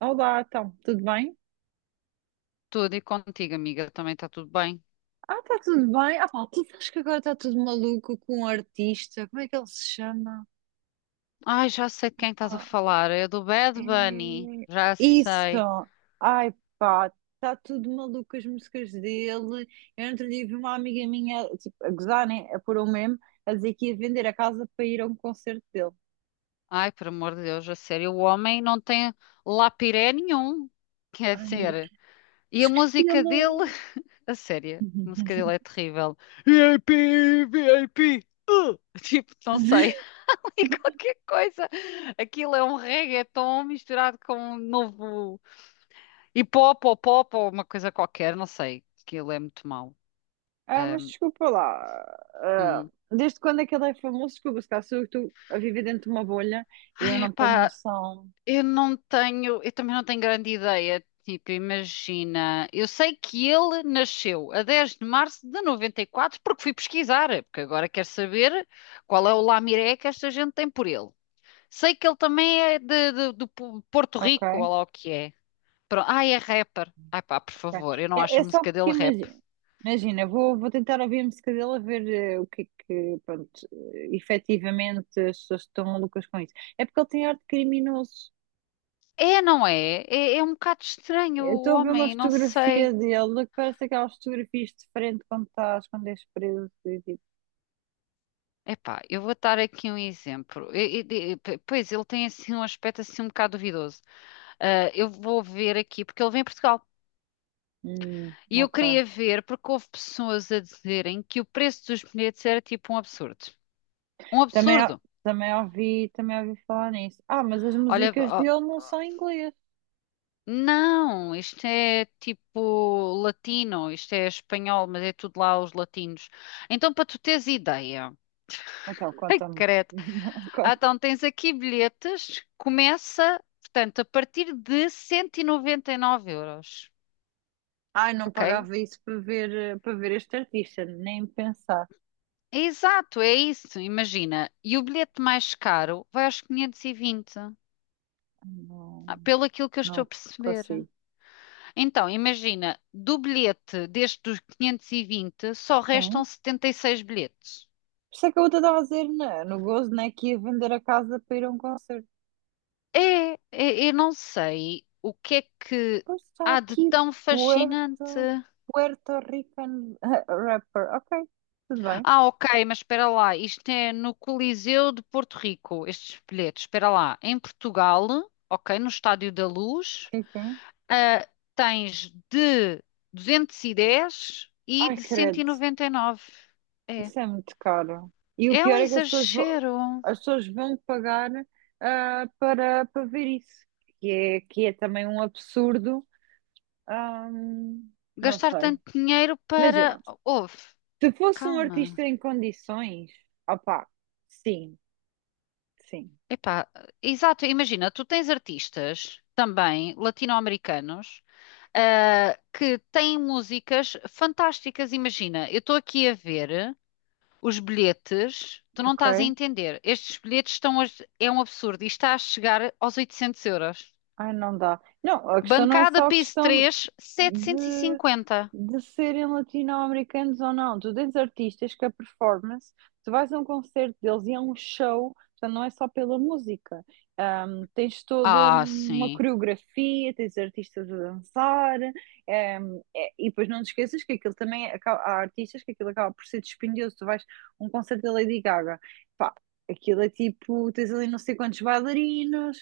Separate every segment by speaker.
Speaker 1: Olá, então, tudo bem?
Speaker 2: Tudo e contigo, amiga, também está tudo bem.
Speaker 1: Ah, está tudo bem. Ah, pá, tu sabes que agora está tudo maluco com um artista. Como é que ele se chama?
Speaker 2: Ai, já sei de quem estás a
Speaker 1: Pá,
Speaker 2: falar. É do Bad Bunny.
Speaker 1: é-
Speaker 2: Já
Speaker 1: Isso!
Speaker 2: sei.
Speaker 1: Ai, pá, está tudo maluco as músicas dele. Eu outro dia vi uma amiga minha, tipo, a gozar, né? A pôr um meme, a dizer que ia vender a casa para ir a um concerto dele.
Speaker 2: Ai, por amor de Deus, a sério, o homem não tem lapiré nenhum. Quer
Speaker 1: Ai, meu Deus,
Speaker 2: dizer, e a música dele,
Speaker 1: esqueci-lo.
Speaker 2: a sério, a música dele é terrível. VIP, VIP. Tipo, não sei, ali qualquer coisa. Aquilo é um reggaeton misturado com um novo hip hop ou pop ou uma coisa qualquer, não sei. Aquilo é muito mau.
Speaker 1: Ah, mas desculpa lá. Ah, desde quando é que ele é famoso? Desculpa, se calhar sou eu que estou a viver dentro de uma bolha e eu
Speaker 2: Ai,
Speaker 1: não tenho
Speaker 2: epá,
Speaker 1: noção.
Speaker 2: eu também não tenho grande ideia. Tipo, imagina, eu sei que ele nasceu a 10 de março de 94 porque fui pesquisar, porque agora quero saber qual é o lamiré que esta gente tem por ele. Sei que ele também é do Porto Rico,
Speaker 1: Ok?
Speaker 2: ou lá o que é. Pronto. Ai, é rapper. Ai pá, por
Speaker 1: Ok.
Speaker 2: favor, eu não
Speaker 1: É,
Speaker 2: acho a
Speaker 1: é só
Speaker 2: música
Speaker 1: porque
Speaker 2: dele rap.
Speaker 1: imagina. Imagina, vou tentar ouvir a música dele a ver, o que é que, pronto, efetivamente as pessoas estão malucas com isso. É porque ele tem arte criminoso.
Speaker 2: É, não é? É, é um bocado estranho
Speaker 1: Eu
Speaker 2: o
Speaker 1: estou a ver uma
Speaker 2: homem, não
Speaker 1: fotografia
Speaker 2: sei.
Speaker 1: dele que parece aquelas fotografias de frente quando és preso. E, tipo,
Speaker 2: Epá, eu vou dar aqui um exemplo. Pois, ele tem assim um aspecto assim um bocado duvidoso. Ah, eu vou ver aqui, porque ele vem a Portugal. E eu
Speaker 1: ok.
Speaker 2: queria ver, porque houve pessoas a dizerem que o preço dos bilhetes era tipo um absurdo. Um
Speaker 1: Também,
Speaker 2: absurdo!
Speaker 1: também ouvi falar nisso. Ah, mas as
Speaker 2: Olha,
Speaker 1: músicas
Speaker 2: ó,
Speaker 1: dele não são em inglês.
Speaker 2: não, isto é tipo latino, isto é espanhol, mas é tudo lá os latinos. Então, para tu teres ideia,
Speaker 1: Então,
Speaker 2: ai,
Speaker 1: conta-me.
Speaker 2: credo.
Speaker 1: Não,
Speaker 2: Ah,
Speaker 1: conta.
Speaker 2: então tens aqui bilhetes, começa, portanto, a partir de 199 euros,
Speaker 1: Ai, não
Speaker 2: ok?
Speaker 1: pagava isso para para ver este artista, nem pensar.
Speaker 2: É Exato, é isso, imagina. E o bilhete mais caro vai aos 520,
Speaker 1: Não,
Speaker 2: ah, pelo aquilo que eu estou
Speaker 1: não
Speaker 2: a perceber.
Speaker 1: consigo.
Speaker 2: Então, imagina, do bilhete deste dos 520, só restam
Speaker 1: Sim.
Speaker 2: 76 bilhetes.
Speaker 1: Por isso é que eu estava a dizer, né, no gozo, né, que ia vender a casa para ir a um concerto.
Speaker 2: É, é- eu não sei o que é que
Speaker 1: Pois está
Speaker 2: há de
Speaker 1: aqui,
Speaker 2: tão fascinante.
Speaker 1: Puerto, Puerto Rican rapper. Ok, tudo bem.
Speaker 2: Ah, ok, mas espera lá, isto é no Coliseu de Porto Rico, estes bilhetes, espera lá, em Portugal, ok, no Estádio da Luz,
Speaker 1: Sim, sim.
Speaker 2: ah, tens de 210 e dez e
Speaker 1: Ai,
Speaker 2: de
Speaker 1: credo.
Speaker 2: 199. É,
Speaker 1: Isso é muito caro. E o
Speaker 2: é um
Speaker 1: pior é que as pessoas,
Speaker 2: exagero
Speaker 1: as pessoas vão pagar, para ver isso, que é também um absurdo. Ahm, não
Speaker 2: gastar
Speaker 1: sei.
Speaker 2: tanto dinheiro para...
Speaker 1: Imagina,
Speaker 2: Ouve,
Speaker 1: se fosse um
Speaker 2: calma,
Speaker 1: artista em condições, opá, sim, sim,
Speaker 2: epá, exato, imagina, tu tens artistas também latino-americanos ah, que têm músicas fantásticas. Imagina, eu estou aqui a ver os bilhetes, tu não
Speaker 1: ok.
Speaker 2: estás a entender. Estes bilhetes estão a, É um absurdo e está a chegar aos 800 euros.
Speaker 1: Ai, não dá. Não, a questão não é
Speaker 2: Bancada
Speaker 1: só a
Speaker 2: piso
Speaker 1: questão
Speaker 2: três,
Speaker 1: de.
Speaker 2: 750.
Speaker 1: de serem latino-americanos ou não. Tu tens artistas que a performance, tu vais a um concerto deles e é um show, portanto não é só pela música. Tens toda
Speaker 2: Ah,
Speaker 1: uma
Speaker 2: sim.
Speaker 1: coreografia, tens artistas a dançar, e depois não te esqueças que aquilo também, há artistas que aquilo acaba por ser dispendioso. Tu vais a um concerto da Lady Gaga, pá, aquilo é tipo, tens ali não sei quantos bailarinos,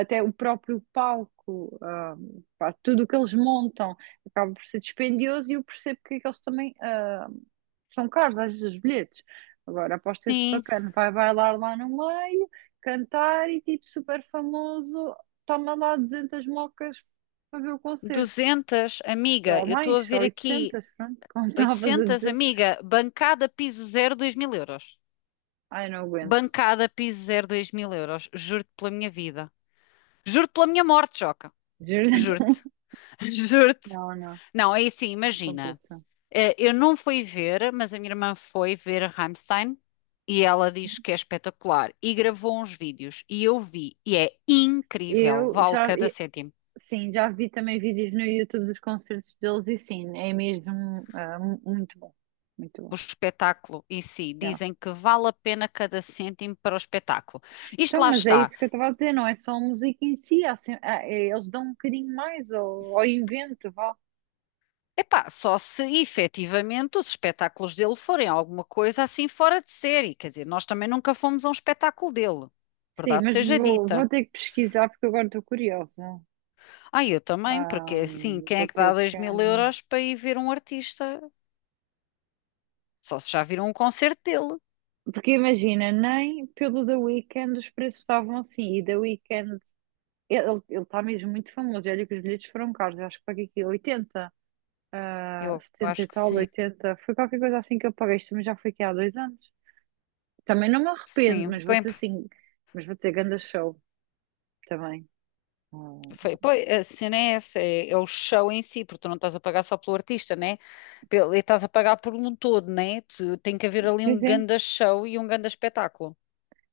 Speaker 1: até o próprio palco, pá, tudo o que eles montam acaba por ser dispendioso e eu percebo porque é que eles também, são caros, às vezes, os bilhetes. Agora, aposto esse
Speaker 2: Sim,
Speaker 1: bacana, vai bailar lá no meio, cantar e tipo super famoso, toma lá 200 mocas para ver o concerto,
Speaker 2: 200, amiga.
Speaker 1: ou
Speaker 2: Eu estou
Speaker 1: mais,
Speaker 2: a
Speaker 1: ou
Speaker 2: ver aqui
Speaker 1: 800, pronto, como estavas a
Speaker 2: 800,
Speaker 1: dizer.
Speaker 2: amiga. Bancada piso zero, 2000 euros.
Speaker 1: Ai, não aguento,
Speaker 2: Bancada piso zero, dois mil euros. Juro-te pela minha vida. Juro-te pela minha morte, Joca.
Speaker 1: juro.
Speaker 2: Juro-te. Juro-te.
Speaker 1: Não, não, não
Speaker 2: Não, é assim, imagina.
Speaker 1: compensa.
Speaker 2: Eu não fui ver, mas a minha irmã foi ver Rammstein e ela diz que é espetacular e gravou uns vídeos e eu vi e é incrível,
Speaker 1: Eu
Speaker 2: vale
Speaker 1: já,
Speaker 2: cada
Speaker 1: e-
Speaker 2: cêntimo.
Speaker 1: sim, já vi também vídeos no YouTube dos concertos deles e sim, é mesmo, muito bom,
Speaker 2: O
Speaker 1: muito
Speaker 2: espetáculo em si,
Speaker 1: bom.
Speaker 2: dizem que vale a pena cada cêntimo para o espetáculo. Isto
Speaker 1: Então,
Speaker 2: lá
Speaker 1: mas é
Speaker 2: está.
Speaker 1: isso que eu estava a dizer, não é só a música em si, há sem- há- é- eles dão um bocadinho mais ao invento, vá.
Speaker 2: Epá, só se efetivamente os espetáculos dele forem alguma coisa assim fora de série. Quer dizer, nós também nunca fomos a um espetáculo dele,
Speaker 1: Sim,
Speaker 2: verdade
Speaker 1: mas
Speaker 2: seja
Speaker 1: vou
Speaker 2: dita.
Speaker 1: ter que pesquisar porque agora estou curiosa.
Speaker 2: Ah, eu também, porque
Speaker 1: Ah,
Speaker 2: é assim, quem
Speaker 1: vou
Speaker 2: é que dá
Speaker 1: ter
Speaker 2: dois mil
Speaker 1: que.
Speaker 2: euros para ir ver um artista? Só se já viram um concerto dele.
Speaker 1: Porque imagina, nem pelo The Weeknd os preços estavam assim, e The Weeknd, ele está mesmo muito famoso, e olha que os bilhetes foram caros, eu acho que paguei aqui 80,
Speaker 2: Eu
Speaker 1: 70
Speaker 2: acho
Speaker 1: e
Speaker 2: que
Speaker 1: tal,
Speaker 2: sim,
Speaker 1: 80, foi qualquer coisa assim que eu paguei, isto também já foi aqui há 2 anos. Também não me arrependo,
Speaker 2: sim. Bem,
Speaker 1: mas vou dizer ganda show. Também. Hum,
Speaker 2: foi, pois, a cena é essa, é, é o show em si, porque tu não estás a pagar só pelo artista, né? Pelo, e estás a pagar por um todo, né? Tem que haver ali
Speaker 1: sim,
Speaker 2: um
Speaker 1: sim.
Speaker 2: ganda show e um ganda espetáculo.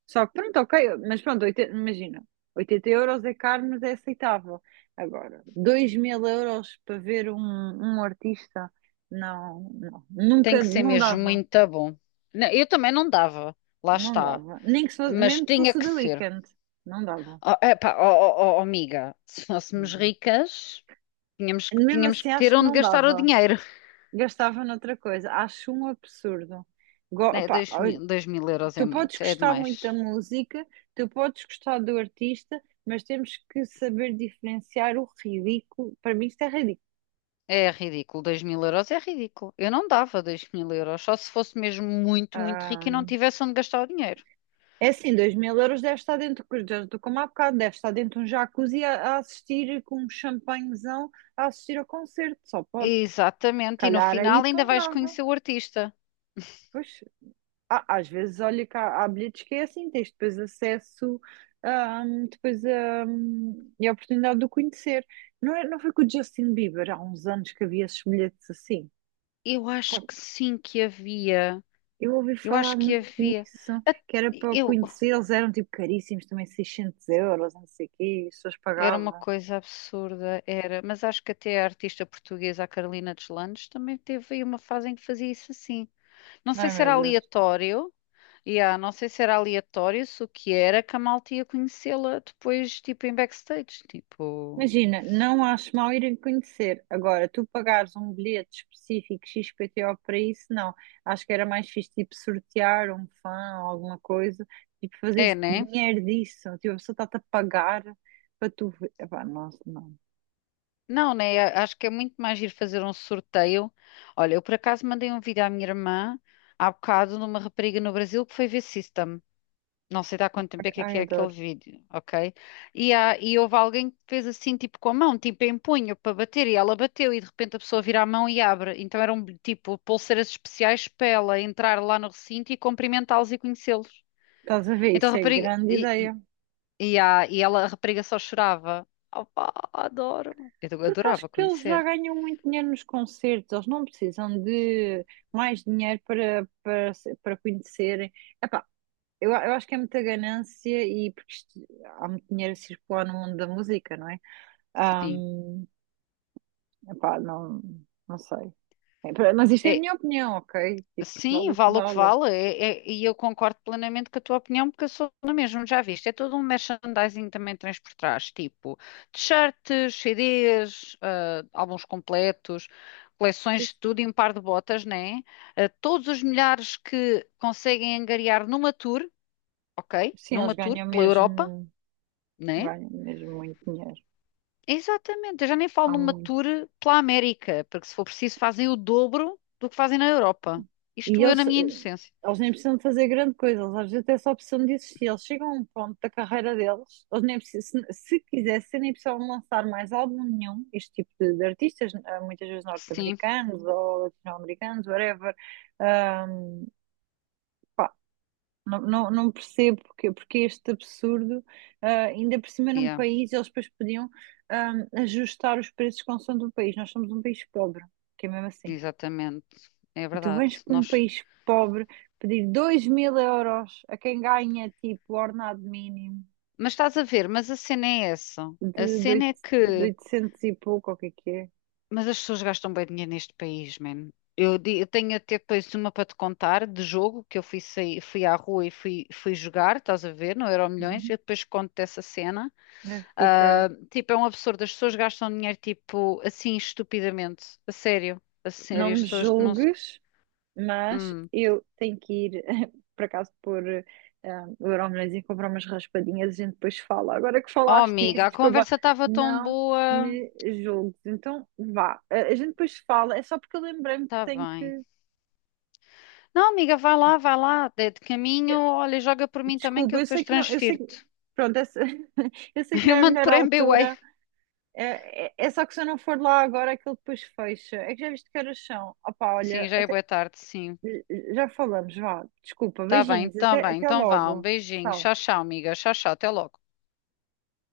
Speaker 1: Só que pronto, ok, mas pronto, 80 imagina, 80 euros é caro, mas é aceitável. Agora, 2000 euros para ver um artista, não, não,
Speaker 2: Tem
Speaker 1: nunca,
Speaker 2: que ser
Speaker 1: não
Speaker 2: mesmo
Speaker 1: dava,
Speaker 2: muito bom. Não, eu também não dava, lá
Speaker 1: não
Speaker 2: está,
Speaker 1: dava. Nem que se fosse,
Speaker 2: mas
Speaker 1: mesmo que
Speaker 2: tinha
Speaker 1: fosse o
Speaker 2: que
Speaker 1: The
Speaker 2: ser.
Speaker 1: Weeknd, não dava.
Speaker 2: Oh, epá, oh, oh, oh, oh, amiga, se fôssemos
Speaker 1: Hum.
Speaker 2: ricas.
Speaker 1: Mesmo
Speaker 2: Tínhamos
Speaker 1: assim,
Speaker 2: que
Speaker 1: acho
Speaker 2: ter
Speaker 1: que
Speaker 2: onde
Speaker 1: não
Speaker 2: gastar o
Speaker 1: dava.
Speaker 2: dinheiro.
Speaker 1: Gastava noutra coisa, acho um absurdo.
Speaker 2: É,
Speaker 1: Pá,
Speaker 2: 2000, 2000 euros é
Speaker 1: tu
Speaker 2: muito,
Speaker 1: podes
Speaker 2: é
Speaker 1: gostar
Speaker 2: demais.
Speaker 1: muito da música, tu podes gostar do artista, mas temos que saber diferenciar o ridículo. Para mim, isto é ridículo.
Speaker 2: É ridículo, 2000 euros é ridículo. Eu não dava 2000 euros, só se fosse mesmo muito, muito rico e não
Speaker 1: Ah,
Speaker 2: tivesse onde gastar o dinheiro.
Speaker 1: é assim, 2000 euros deve estar dentro, já estou como há bocado, deve estar dentro de um jacuzzi a assistir com um champanhezão a assistir ao concerto, só pode.
Speaker 2: Exatamente, e no
Speaker 1: Calhar aí
Speaker 2: final ainda vais
Speaker 1: ponderava.
Speaker 2: conhecer o artista.
Speaker 1: Pois. Ah, às vezes, olha que há bilhetes que é assim, tens depois acesso, depois, e a oportunidade de o conhecer. Não, é, não foi com o Justin Bieber há uns anos que havia esses bilhetes assim?
Speaker 2: Eu acho
Speaker 1: Com-
Speaker 2: que sim que havia.
Speaker 1: Eu ouvi
Speaker 2: Eu
Speaker 1: falar
Speaker 2: acho que
Speaker 1: muito
Speaker 2: havia.
Speaker 1: nisso, que era para o
Speaker 2: Eu
Speaker 1: conhecer, eles eram tipo caríssimos, também 600 euros, não sei o quê, e as pessoas
Speaker 2: era uma
Speaker 1: pagavam.
Speaker 2: coisa absurda, era, mas acho que até a artista portuguesa, a Carolina Deslandes, também teve aí uma fase em que fazia isso assim. Não sei
Speaker 1: Ai,
Speaker 2: se era
Speaker 1: meu Deus.
Speaker 2: aleatório. Yeah, não sei se era aleatório, se o que era, que a malta ia conhecê-la depois, tipo, em backstage. Tipo,
Speaker 1: Imagina, não acho mal irem conhecer. Agora, tu pagares um bilhete específico XPTO para isso, não. Acho que era mais fixe, tipo, sortear um fã ou alguma coisa, tipo, fazer
Speaker 2: é, né?
Speaker 1: dinheiro disso. Tipo, a pessoa está-te a pagar para tu ver. Epá, nossa, não.
Speaker 2: Não, né? Acho que é muito mais giro fazer um sorteio. Olha, eu por acaso mandei um vídeo à minha irmã há bocado de uma rapariga no Brasil que foi ver System. Não sei de há quanto tempo é que
Speaker 1: Ai,
Speaker 2: é aquele
Speaker 1: adoro.
Speaker 2: vídeo, ok? E, há, e houve alguém que fez assim, tipo, com a mão, tipo, em punho, para bater, e ela bateu, e de repente a pessoa vira a mão e abre. Então eram, tipo, pulseiras especiais para ela entrar lá no recinto e cumprimentá-los e conhecê-los.
Speaker 1: Estás a ver?
Speaker 2: Então a
Speaker 1: Isso é
Speaker 2: rapariga.
Speaker 1: grande ideia.
Speaker 2: E ela, a rapariga só chorava. Opá, adoro.
Speaker 1: Porque acho
Speaker 2: Adorava
Speaker 1: que eles já
Speaker 2: conhecer.
Speaker 1: ganham muito dinheiro nos concertos, eles não precisam de mais dinheiro para, para, se- para conhecerem. Eu acho que é muita ganância e porque há muito dinheiro a circular no mundo da música, não é?
Speaker 2: Sim.
Speaker 1: Ahm, Epá, não, não sei. É, mas isto é a
Speaker 2: É,
Speaker 1: minha opinião, ok? Tipo, vale
Speaker 2: sim,
Speaker 1: o que
Speaker 2: vale o que
Speaker 1: vale.
Speaker 2: vale. E eu concordo plenamente com a tua opinião, porque eu sou na mesma, já viste. É todo um merchandising também tens por trás, tipo t-shirts, CDs, ah, álbuns completos, coleções
Speaker 1: Sim,
Speaker 2: de
Speaker 1: sim.
Speaker 2: tudo e um par de botas, né? Ah, todos os milhares que conseguem angariar numa tour, ok?
Speaker 1: Sim,
Speaker 2: Numa
Speaker 1: eles
Speaker 2: tour pela Europa, né?
Speaker 1: ganham mesmo muito dinheiro.
Speaker 2: Exatamente, eu já nem falo
Speaker 1: Há
Speaker 2: numa
Speaker 1: muito.
Speaker 2: tour pela América, porque se for preciso fazem o dobro do que fazem na Europa.
Speaker 1: E
Speaker 2: Isto eu na
Speaker 1: eles, eh,
Speaker 2: minha inocência.
Speaker 1: eles nem precisam de fazer grande coisa, eles às vezes até só precisam de existir. Eles chegam a um ponto da carreira deles, eles nem precisam, se quisessem, nem precisavam lançar mais álbum nenhum. Este tipo de artistas, muitas vezes
Speaker 2: Sim,
Speaker 1: norte-americanos ou latino-americanos, whatever. Ahm, Pá, não, não, não percebo porque, este absurdo, ainda por cima num
Speaker 2: yeah,
Speaker 1: país, eles depois podiam, ajustar os preços consoante o país. Nós somos um país pobre, que é mesmo assim.
Speaker 2: exatamente, é
Speaker 1: E tu
Speaker 2: verdade.
Speaker 1: vens para um
Speaker 2: Nós...
Speaker 1: país pobre pedir 2000 euros a quem ganha tipo ordenado mínimo
Speaker 2: Mas estás a ver, mas a cena é essa. A
Speaker 1: de, de
Speaker 2: cena é
Speaker 1: oito- de
Speaker 2: que.
Speaker 1: 800 e pouco, ou o que é que é?
Speaker 2: Mas as pessoas gastam bem dinheiro neste país, man. Eu tenho até depois uma para te contar de jogo que eu fui, sair, fui à rua e fui, fui jogar, estás a ver, no Euromilhões.
Speaker 1: Uhum.
Speaker 2: Eu depois conto dessa cena.
Speaker 1: É, fica.
Speaker 2: Ah, tipo, é um absurdo. As pessoas gastam dinheiro, tipo, assim, estupidamente. A sério. A sério.
Speaker 1: Não
Speaker 2: As
Speaker 1: me
Speaker 2: pessoas não se.
Speaker 1: julgues, mas
Speaker 2: Hum.
Speaker 1: eu tenho que ir, por acaso, o Euromilhões e comprar umas raspadinhas, a gente depois fala. Agora que
Speaker 2: Oh,
Speaker 1: falaste nisso,
Speaker 2: amiga, a
Speaker 1: desculpa,
Speaker 2: conversa estava tão
Speaker 1: não
Speaker 2: boa.
Speaker 1: me julgues. Então vá, a gente depois fala, é só porque eu lembrei-me que
Speaker 2: Tá
Speaker 1: tenho
Speaker 2: bem.
Speaker 1: que.
Speaker 2: Não, amiga, vai lá, vai lá. De caminho, olha, joga por mim também que
Speaker 1: Desculpa,
Speaker 2: eu
Speaker 1: eu
Speaker 2: depois
Speaker 1: sei que não, eu sei que,
Speaker 2: transfiro-te.
Speaker 1: pronto, eu sei que não
Speaker 2: Eu
Speaker 1: é a
Speaker 2: mando
Speaker 1: melhor
Speaker 2: por MBWay.
Speaker 1: altura, é só que se eu não for lá agora, aquilo depois fecha. É que já viste que horas são? Opá, olha,
Speaker 2: Sim, já é boa tarde, sim.
Speaker 1: já falamos, vá, desculpa,
Speaker 2: Tá bem,
Speaker 1: beijinhos,
Speaker 2: tá
Speaker 1: até,
Speaker 2: bem.
Speaker 1: até
Speaker 2: Então vá, um
Speaker 1: logo,
Speaker 2: beijinho.
Speaker 1: tchau.
Speaker 2: Tchau, tchau, amiga. Tchau, tchau. Até logo.